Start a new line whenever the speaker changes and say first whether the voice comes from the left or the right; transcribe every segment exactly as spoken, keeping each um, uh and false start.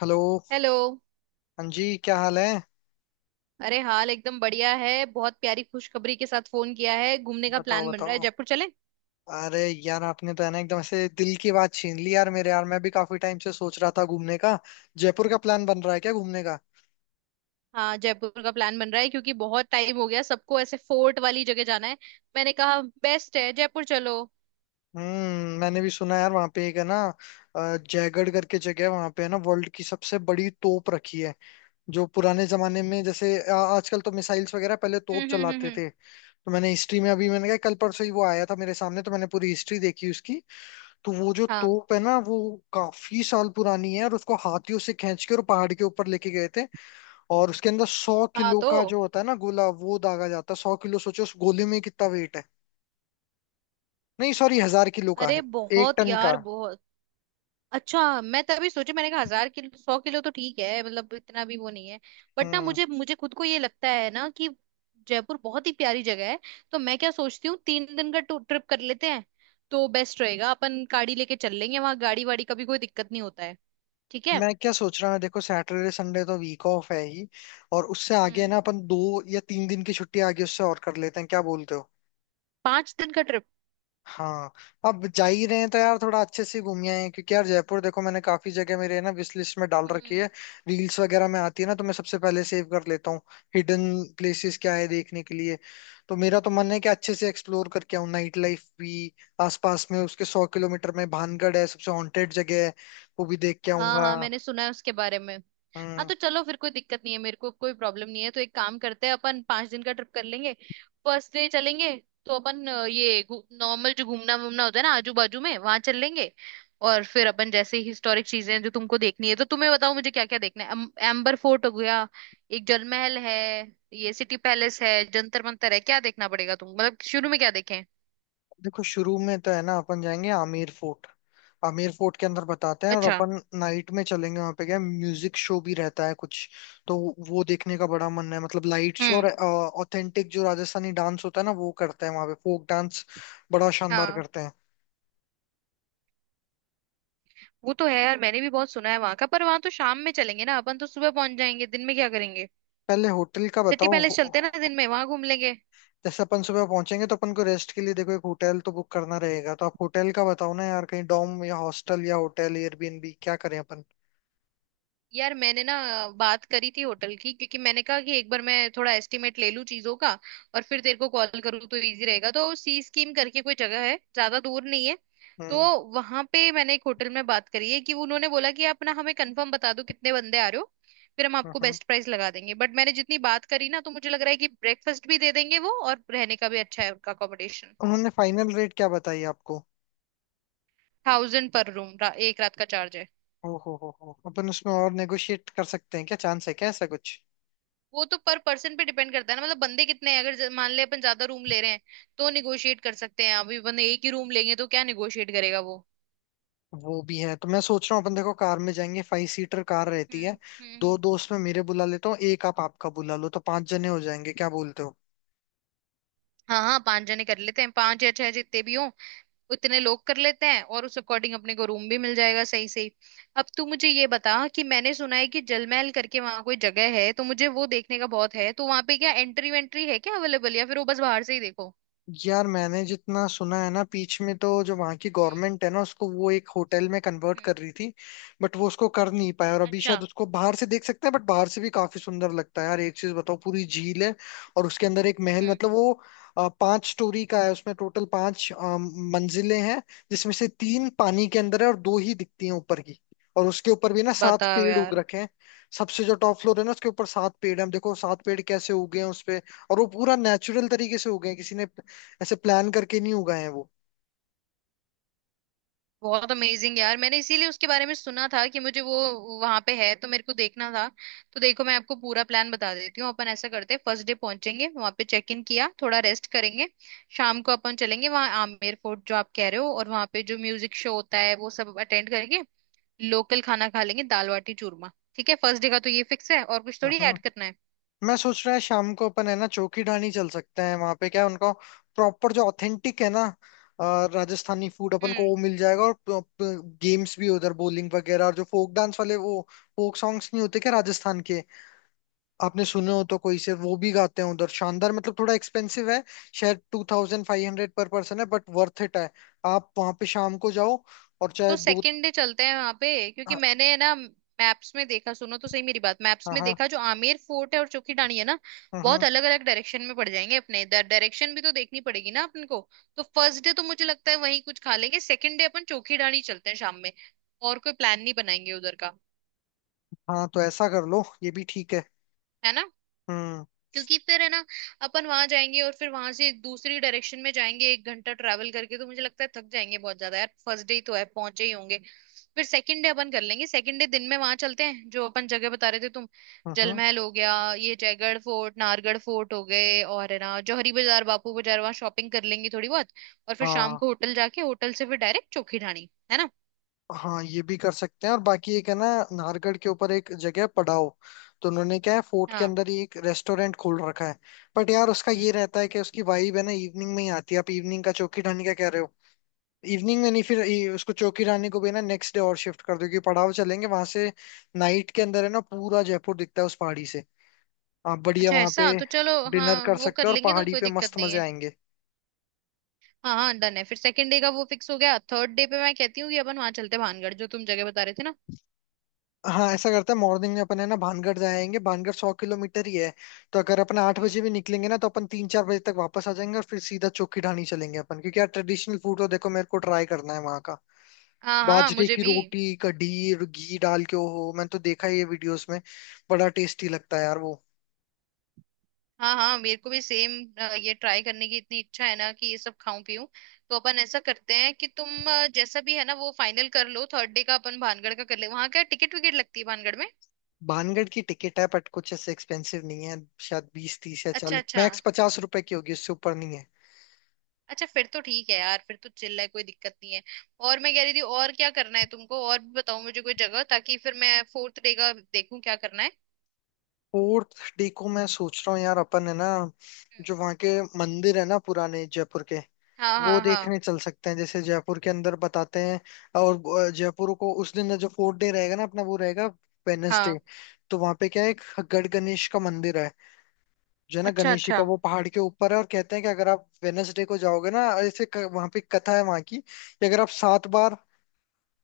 left: Hello.
right: Hello.
left: हाँ जी, क्या हाल है?
right: अरे, हाल एकदम बढ़िया है। बहुत प्यारी खुशखबरी के साथ फोन किया है। घूमने का
left: बताओ
right: प्लान बन रहा है,
left: बताओ।
right: जयपुर चले?
left: अरे यार आपने तो है ना एकदम से दिल की बात छीन ली यार, मेरे यार मैं भी काफी टाइम से सोच रहा था घूमने का। जयपुर का प्लान बन रहा है क्या, घूमने का?
right: हाँ, जयपुर का प्लान बन रहा है क्योंकि बहुत टाइम हो गया, सबको ऐसे फोर्ट वाली जगह जाना है। मैंने कहा बेस्ट है, जयपुर चलो।
left: हम्म मैंने भी सुना यार वहाँ पे एक है ना अ, जयगढ़ करके जगह है। वहाँ पे है ना वर्ल्ड की सबसे बड़ी तोप रखी है, जो पुराने जमाने में जैसे अ, आजकल तो मिसाइल्स वगैरह, पहले तोप
right: हम्म, हम्म, हम्म,
left: चलाते
right: हम्म।
left: थे। तो मैंने हिस्ट्री में अभी मैंने कहा कल परसों ही वो आया था मेरे सामने, तो मैंने पूरी हिस्ट्री देखी उसकी। तो वो जो
right: हाँ
left: तोप है ना वो काफी साल पुरानी है, और उसको हाथियों से खींच के और पहाड़ के ऊपर लेके गए थे। और उसके अंदर सौ
right: हाँ,
left: किलो
right: तो
left: का जो होता है ना गोला, वो दागा जाता है। सौ किलो सोचो, उस गोले में कितना वेट है। नहीं सॉरी, हजार किलो का
right: अरे
left: है। एक
right: बहुत
left: टन का।
right: यार, बहुत। अच्छा, मैं तभी सोची, मैंने कहा हजार किलो। सौ किलो तो ठीक है, मतलब इतना भी वो नहीं है। बट ना,
left: हम्म
right: मुझे मुझे खुद को ये लगता है ना कि जयपुर बहुत ही प्यारी जगह है। तो मैं क्या सोचती हूँ, तीन दिन का ट्रिप कर लेते हैं तो बेस्ट रहेगा। अपन गाड़ी लेके चल लेंगे, वहां गाड़ी वाड़ी का भी कोई दिक्कत नहीं होता है। ठीक है।
left: मैं क्या सोच रहा हूँ, देखो सैटरडे संडे तो वीक ऑफ है ही, और उससे आगे है
right: हम्म।
left: ना अपन दो या तीन दिन की छुट्टी आगे उससे और कर लेते हैं। क्या बोलते हो?
right: पांच दिन का
left: हाँ। अब जा ही रहे हैं तो यार थोड़ा अच्छे से घूमिए हैं, क्योंकि यार जयपुर देखो मैंने काफी जगह मेरे ना विश लिस्ट में डाल रखी
right: ट्रिप।
left: है। रील्स वगैरह में आती है ना, तो मैं सबसे पहले सेव कर लेता हूँ। हिडन प्लेसेस क्या है देखने के लिए। तो मेरा तो मन है कि अच्छे से एक्सप्लोर करके आऊँ, नाइट लाइफ भी। आसपास में उसके सौ किलोमीटर में भानगढ़ है, सबसे हॉन्टेड जगह है। वो भी देख के
right: हाँ
left: आऊंगा।
right: हाँ, मैंने सुना है उसके बारे में। हाँ
left: हम्म
right: तो चलो, फिर कोई दिक्कत नहीं है, मेरे को कोई प्रॉब्लम नहीं है। तो एक काम करते हैं, अपन पांच दिन का ट्रिप कर लेंगे। फर्स्ट डे चलेंगे तो अपन अ, ये नॉर्मल जो घूमना वूमना होता है ना, आजू बाजू में, वहां चल लेंगे। और फिर अपन जैसे हिस्टोरिक चीजें हैं जो तुमको देखनी है, तो तुम्हें बताओ, मुझे क्या क्या देखना है। अम- एम्बर फोर्ट हो गया, एक जल महल है, ये सिटी पैलेस है, जंतर मंतर है, क्या देखना पड़ेगा तुम मतलब, शुरू में क्या देखें?
left: देखो शुरू में तो है ना अपन जाएंगे आमेर फोर्ट। आमेर फोर्ट के अंदर बताते हैं, और
right: अच्छा।
left: अपन नाइट में चलेंगे। वहां पे क्या म्यूजिक शो भी रहता है कुछ, तो वो देखने का बड़ा मन है। मतलब लाइट शो और
right: हम्म।
left: ऑथेंटिक जो राजस्थानी डांस होता है ना, वो करते हैं वहां पे, फोक डांस। बड़ा शानदार
right: हाँ,
left: करते हैं।
right: वो तो है यार, मैंने भी बहुत सुना है वहां का। पर वहां तो शाम में चलेंगे ना अपन, तो सुबह पहुंच जाएंगे, दिन में क्या करेंगे?
left: पहले होटल का
right: सिटी
left: बताओ
right: पैलेस
left: हो-
right: चलते हैं ना,
left: हो-
right: दिन में वहां घूम लेंगे।
left: जैसे अपन सुबह पहुंचेंगे तो अपन को रेस्ट के लिए देखो एक होटल तो बुक करना रहेगा। तो आप होटल का बताओ ना यार, कहीं डॉम या हॉस्टल या होटल एयरबीएनबी, क्या करें अपन?
right: यार मैंने ना बात करी थी होटल की, क्योंकि मैंने कहा कि एक बार मैं थोड़ा एस्टिमेट ले लूं चीजों का और फिर तेरे को कॉल करूँ तो इजी रहेगा। तो सी स्कीम करके कोई जगह है, ज्यादा दूर नहीं है। तो
left: हम्म
right: वहां पे मैंने एक होटल में बात करी है कि उन्होंने बोला कि आप ना हमें कंफर्म बता दो कितने बंदे आ रहे हो, फिर हम
left: हम्म
right: आपको
left: हम्म।
right: बेस्ट प्राइस लगा देंगे। बट मैंने जितनी बात करी ना, तो मुझे लग रहा है कि ब्रेकफास्ट भी दे देंगे वो, और रहने का भी अच्छा है उनका अकोमोडेशन।
left: उन्होंने फाइनल रेट क्या बताई आपको?
right: थाउजेंड पर रूम एक रात का चार्ज है।
left: ओ हो हो हो अपन उसमें और नेगोशिएट कर सकते हैं क्या, चांस है क्या ऐसा कुछ?
right: वो तो पर पर्सन पे डिपेंड करता है ना, मतलब बंदे कितने हैं। अगर ज- मान ले अपन ज्यादा रूम ले रहे हैं तो निगोशिएट कर सकते हैं। अभी बंदे एक ही रूम लेंगे तो क्या निगोशिएट करेगा वो।
left: वो भी है। तो मैं सोच रहा हूँ अपन देखो कार में जाएंगे, फाइव सीटर कार रहती है।
right: हम्म। हम्म,
left: दो
right: हम्म।
left: दोस्त मैं मेरे बुला लेता हूँ, एक आप आपका बुला लो, तो पांच जने हो जाएंगे। क्या बोलते हो?
right: हाँ हाँ, पांच जने कर लेते हैं, पांच या छह जितने भी हों उतने लोग कर लेते हैं, और उस अकॉर्डिंग अपने को रूम भी मिल जाएगा सही सही। अब तू मुझे ये बता कि मैंने सुना है कि जलमहल करके वहां कोई जगह है, तो मुझे वो देखने का बहुत है। तो वहां पे क्या एंट्री वेंट्री है क्या अवेलेबल, या फिर वो बस बाहर से ही देखो?
left: यार मैंने जितना सुना है ना, बीच में तो जो वहाँ की
right: हम्म।
left: गवर्नमेंट है ना, उसको वो एक होटल में कन्वर्ट कर
right: हम्म।
left: रही थी। बट वो उसको कर नहीं पाया, और अभी शायद
right: अच्छा।
left: उसको बाहर से देख सकते हैं। बट बाहर से भी काफी सुंदर लगता है यार। एक चीज बताओ, पूरी झील है और उसके अंदर एक महल,
right: हम्म।
left: मतलब वो अ, पांच स्टोरी का है। उसमें टोटल पांच अ, मंजिलें हैं, जिसमें से तीन पानी के अंदर है और दो ही दिखती हैं ऊपर की। और उसके ऊपर भी ना सात
right: बताओ
left: पेड़ उग
right: यार।
left: रखे हैं। सबसे जो टॉप फ्लोर है ना उसके ऊपर सात पेड़ हैं। हम देखो सात पेड़ कैसे उगे हैं उसपे, और वो पूरा नेचुरल तरीके से उगे हैं, किसी ने ऐसे प्लान करके नहीं उगाए हैं वो।
right: बहुत अमेजिंग यार, मैंने इसीलिए उसके बारे में सुना था कि मुझे वो वहां पे है तो मेरे को देखना था। तो देखो, मैं आपको पूरा प्लान बता देती हूँ। अपन ऐसा करते हैं, फर्स्ट डे पहुंचेंगे वहां पे, चेक इन किया, थोड़ा रेस्ट करेंगे। शाम को अपन चलेंगे वहां आमेर फोर्ट जो आप कह रहे हो, और वहां पे जो म्यूजिक शो होता है वो सब अटेंड करके लोकल खाना खा लेंगे, दाल बाटी चूरमा। ठीक है, फर्स्ट डे का तो ये फिक्स है, और कुछ थोड़ी ऐड
left: हम्म
right: करना है?
left: मैं सोच रहा है शाम को अपन है ना चौकी ढाणी चल सकते हैं। वहां पे क्या है, उनका प्रॉपर जो ऑथेंटिक है ना अ, राजस्थानी फूड अपन को
right: हम्म,
left: वो मिल जाएगा। और गेम्स भी उधर, बowling वगैरह, और जो फोक डांस वाले, वो फोक सॉन्ग्स नहीं होते क्या राजस्थान के? आपने सुने हो तो कोई से वो भी गाते हैं उधर, शानदार। मतलब थोड़ा एक्सपेंसिव है, शायद two thousand five hundred per person है, बट वर्थ इट है। आप वहां पे शाम को जाओ, और
right: तो
left: चाहे दो।
right: सेकेंड डे चलते हैं वहां पे, क्योंकि
left: हाँ
right: मैंने है ना मैप्स में देखा, सुनो तो सही मेरी बात, मैप्स
left: हाँ
right: में
left: हाँ
right: देखा जो आमेर फोर्ट है और चोखी ढाणी है ना,
left: हाँ
right: बहुत अलग अलग डायरेक्शन में पड़ जाएंगे, अपने डायरेक्शन भी तो देखनी पड़ेगी ना अपन को। तो फर्स्ट डे तो मुझे लगता है वहीं कुछ खा लेंगे, सेकेंड डे अपन चोखी ढाणी चलते हैं शाम में, और कोई प्लान नहीं बनाएंगे उधर का,
left: हाँ, तो ऐसा कर लो, ये भी ठीक है।
right: है ना?
left: हम्म
right: क्योंकि फिर है ना, अपन वहां जाएंगे और फिर वहां से दूसरी डायरेक्शन में जाएंगे एक घंटा ट्रैवल करके, तो मुझे लगता है थक जाएंगे बहुत ज्यादा यार। फर्स्ट डे ही तो है, पहुंचे ही होंगे। फिर सेकंड डे अपन कर लेंगे, सेकंड डे दिन में वहां चलते हैं जो अपन जगह बता रहे थे तुम। जल
left: हम्म।
right: महल हो गया, ये जयगढ़ फोर्ट, नाहरगढ़ फोर्ट हो गए, और है ना जौहरी बाजार, बापू बाजार, वहां शॉपिंग कर लेंगे थोड़ी बहुत। और फिर शाम
left: हाँ
right: को होटल जाके, होटल से फिर डायरेक्ट चौखी ढाणी, है ना?
left: हाँ, ये भी कर सकते हैं। और बाकी एक है ना, नाहरगढ़ के ऊपर एक जगह है, पड़ाव। तो उन्होंने क्या है फोर्ट के
right: हाँ।
left: अंदर ही एक रेस्टोरेंट खोल रखा है। बट यार उसका ये
right: हम्म।
left: रहता है कि उसकी वाइब है ना इवनिंग में ही आती है। आप इवनिंग का चौकी ढाणी का कह रहे हो, इवनिंग में नहीं, फिर ये- उसको चौकी ढाणी को भी ना नेक्स्ट डे और शिफ्ट कर दो, क्योंकि पड़ाव चलेंगे वहां से। नाइट के अंदर है ना पूरा जयपुर दिखता है उस पहाड़ी से। आप बढ़िया
right: अच्छा,
left: वहां
right: ऐसा
left: पे
right: तो चलो
left: डिनर
right: हाँ,
left: कर
right: वो कर
left: सकते हो, और
right: लेंगे तो
left: पहाड़ी
right: कोई
left: पे
right: दिक्कत
left: मस्त
right: नहीं
left: मजे
right: है।
left: आएंगे।
right: हाँ हाँ, डन है, फिर सेकंड डे का वो फिक्स हो गया। थर्ड डे पे मैं कहती हूँ कि अपन वहां चलते हैं भानगढ़ जो तुम जगह बता रहे थे ना।
left: हाँ, ऐसा करते हैं मॉर्निंग में अपन है ना भानगढ़ जाएंगे। भानगढ़ सौ किलोमीटर ही है, तो अगर अपन आठ बजे
right: हम्म।
left: भी निकलेंगे ना तो अपन तीन चार बजे तक वापस आ जाएंगे। और फिर सीधा चोखी ढाणी चलेंगे अपन, क्योंकि यार ट्रेडिशनल फूड तो देखो मेरे को ट्राई करना है वहाँ का।
right: हाँ हाँ,
left: बाजरे
right: मुझे
left: की
right: भी।
left: रोटी, कढ़ी और घी डाल के हो, मैंने तो देखा है ये वीडियोस में, बड़ा टेस्टी लगता है यार वो।
right: हाँ हाँ, मेरे को भी सेम, ये ट्राई करने की इतनी इच्छा है ना कि ये सब खाऊं पीऊं। तो अपन ऐसा करते हैं कि तुम अ, जैसा भी है ना, वो फाइनल कर लो। थर्ड डे का अपन भानगढ़ का कर ले, वहां क्या टिकट विकेट लगती है भानगढ़ में?
left: भानगढ़ की टिकट है बट कुछ ऐसे एक्सपेंसिव नहीं है। शायद बीस तीस या
right: अच्छा
left: चालीस
right: अच्छा।
left: मैक्स पचास रुपए की होगी, उससे ऊपर नहीं है।
right: अच्छा फिर तो ठीक है यार, फिर तो चिल्ला है, कोई दिक्कत नहीं है। और मैं कह रही थी, और क्या करना है तुमको, और भी बताओ मुझे कोई जगह ताकि फिर मैं फोर्थ डे का देखूं क्या करना है।
left: फोर्थ डे को मैं सोच रहा हूँ यार, अपन है ना
right: हम्म।
left: जो वहाँ के मंदिर है ना पुराने जयपुर के,
right: हाँ
left: वो
right: हाँ हाँ।
left: देखने चल सकते हैं। जैसे जयपुर के अंदर बताते हैं, और जयपुर को उस दिन जो फोर्थ डे रहेगा ना अपना, वो रहेगा वेनसडे।
right: हाँ।
left: तो वहां पे क्या है, एक गढ़ गणेश का मंदिर है, जो है ना
right: अच्छा
left: गणेश जी का
right: अच्छा।
left: वो पहाड़ के ऊपर है। और कहते हैं कि अगर आप वेनसडे को जाओगे ना, ऐसे क- वहां पे एक कथा है वहां की, कि अगर आप सात बार,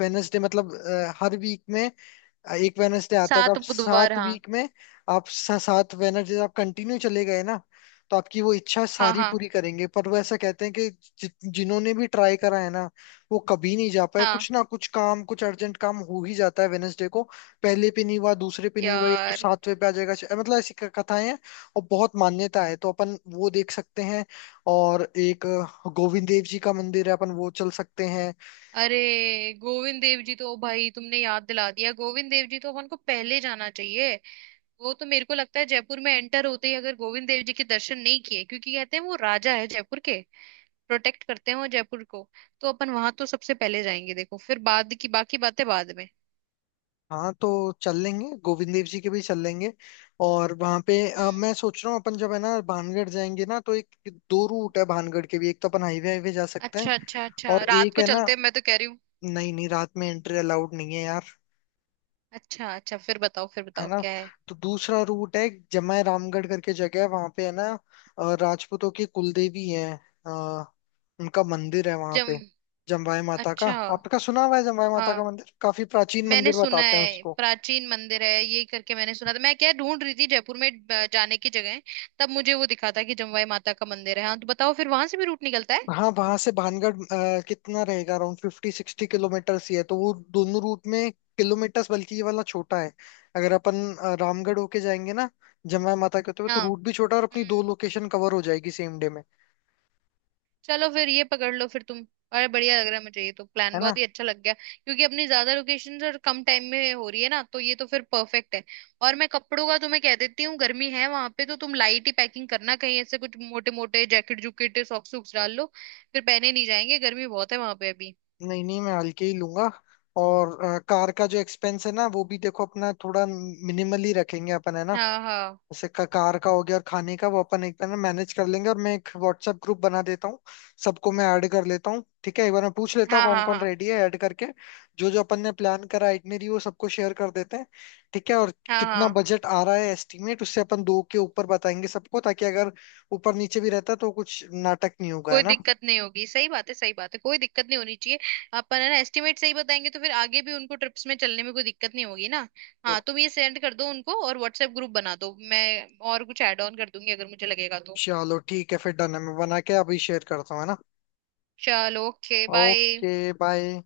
left: वेनसडे मतलब अ, हर वीक में एक वेनसडे आता है, तो
right: सात
left: आप
right: बुधवार
left: सात
right: हाँ।
left: वीक में, आप सा- सात वेनसडे आप कंटिन्यू चले गए ना, तो आपकी वो इच्छा
right: हाँ
left: सारी
right: हाँ।
left: पूरी करेंगे। पर वो ऐसा कहते हैं कि जि, जिन्होंने भी ट्राई करा है ना, वो कभी नहीं जा पाए।
right: हाँ
left: कुछ ना कुछ काम, कुछ अर्जेंट काम हो ही जाता है वेनसडे को। पहले पे नहीं हुआ, दूसरे पे नहीं हुआ, या तो
right: यार।
left: सातवें पे आ जाएगा, मतलब ऐसी क- कथाएं हैं। और बहुत मान्यता है, तो अपन वो देख सकते हैं। और एक अ, गोविंद देव जी का मंदिर है, अपन वो चल सकते हैं।
right: अरे, गोविंद देव जी तो भाई तुमने याद दिला दिया। गोविंद देव जी तो अपन को पहले जाना चाहिए। वो तो मेरे को लगता है जयपुर में एंटर होते ही अगर गोविंद देव जी के दर्शन नहीं किए, क्योंकि कहते हैं वो राजा है जयपुर के, प्रोटेक्ट करते हैं वो जयपुर को। तो अपन वहां तो सबसे पहले जाएंगे, देखो, फिर बाद की बाकी बातें बाद में।
left: हाँ तो चल लेंगे, गोविंद देव जी के भी चल लेंगे। और वहां पे अ,
right: हम्म।
left: मैं सोच रहा हूँ अपन जब है ना भानगढ़ जाएंगे ना तो एक दो रूट है भानगढ़ के भी। एक तो अपन हाईवे हाईवे जा सकते हैं,
right: अच्छा अच्छा, अच्छा
left: और
right: रात
left: एक
right: को
left: है ना,
right: चलते हैं मैं तो कह रही हूँ।
left: नहीं नहीं रात में एंट्री अलाउड नहीं है यार।
right: अच्छा अच्छा, फिर बताओ, फिर
left: है
right: बताओ
left: ना,
right: क्या है?
left: तो दूसरा रूट है, जमाय रामगढ़ करके जगह है वहां पे है ना, अ, राजपूतों की कुलदेवी है, अ, उनका मंदिर है वहां
right: जम
left: पे, जमवाय माता का।
right: अच्छा।
left: आपका सुना हुआ है जमवाय माता का
right: हाँ,
left: मंदिर? काफी प्राचीन
right: मैंने
left: मंदिर
right: सुना
left: बताते हैं
right: है
left: उसको।
right: प्राचीन मंदिर है ये करके मैंने सुना था। मैं क्या ढूंढ रही थी जयपुर में अ, जाने की जगह, तब मुझे वो दिखा था कि जमवाई माता का मंदिर है। हाँ तो बताओ, फिर वहां से भी रूट निकलता है?
left: हाँ वहां से भानगढ़ अ, कितना रहेगा, अराउंड फिफ्टी सिक्सटी किलोमीटर ही है। तो वो दोनों रूट में किलोमीटर्स, बल्कि ये वाला छोटा है। अगर अपन अ, रामगढ़ होके जाएंगे ना, जमाया माता के होते हुए, तो
right: हाँ।
left: रूट भी छोटा है और अपनी दो
right: हम्म।
left: लोकेशन कवर हो जाएगी सेम डे में।
right: चलो फिर ये पकड़ लो फिर तुम। अरे बढ़िया लग रहा है मुझे, ये तो प्लान
left: है ना,
right: बहुत ही अच्छा लग गया, क्योंकि अपनी ज्यादा लोकेशन और कम टाइम में हो रही है ना, तो ये तो फिर परफेक्ट है। और मैं कपड़ों का तुम्हें कह देती हूँ, गर्मी है वहां पे, तो तुम लाइट ही पैकिंग करना, कहीं ऐसे कुछ मोटे मोटे जैकेट जुकेट, सॉक्स सूक्स डाल लो, फिर पहने नहीं जाएंगे, गर्मी बहुत है वहां पे अभी।
left: नहीं नहीं मैं हल्के ही लूंगा। और अ, कार का जो एक्सपेंस है ना, वो भी देखो अपना थोड़ा मिनिमली रखेंगे अपन है ना।
right: हाँ हाँ।
left: जैसे क- कार का हो गया, और खाने का वो अपन एक बार ना मैनेज कर लेंगे। और मैं एक व्हाट्सएप ग्रुप बना देता हूँ, सबको मैं ऐड कर लेता हूँ। ठीक है, एक बार मैं पूछ लेता हूँ
right: हाँ
left: कौन
right: हाँ।
left: कौन
right: हाँ
left: रेडी है, ऐड करके जो जो अपन ने प्लान करा आइटनरी वो सबको शेयर कर देते हैं। ठीक है। और
right: हाँ।
left: कितना
right: हाँ,
left: बजट आ रहा है एस्टिमेट, उससे अपन दो के ऊपर बताएंगे सबको, ताकि अगर ऊपर नीचे भी रहता तो कुछ नाटक नहीं होगा, है
right: कोई
left: ना।
right: दिक्कत नहीं होगी, सही बात है, सही बात है, कोई दिक्कत नहीं होनी चाहिए। अपन है ना एस्टिमेट सही बताएंगे, तो फिर आगे भी उनको ट्रिप्स में चलने में कोई दिक्कत नहीं होगी ना। हाँ,
left: तो
right: तुम ये सेंड कर दो उनको और व्हाट्सएप ग्रुप बना दो, मैं और कुछ ऐड ऑन कर दूंगी अगर मुझे लगेगा तो।
left: चलो ठीक है, फिर डन है, मैं बना के अभी शेयर करता हूँ, है ना।
right: चलो, ओके, बाय।
left: Okay bye.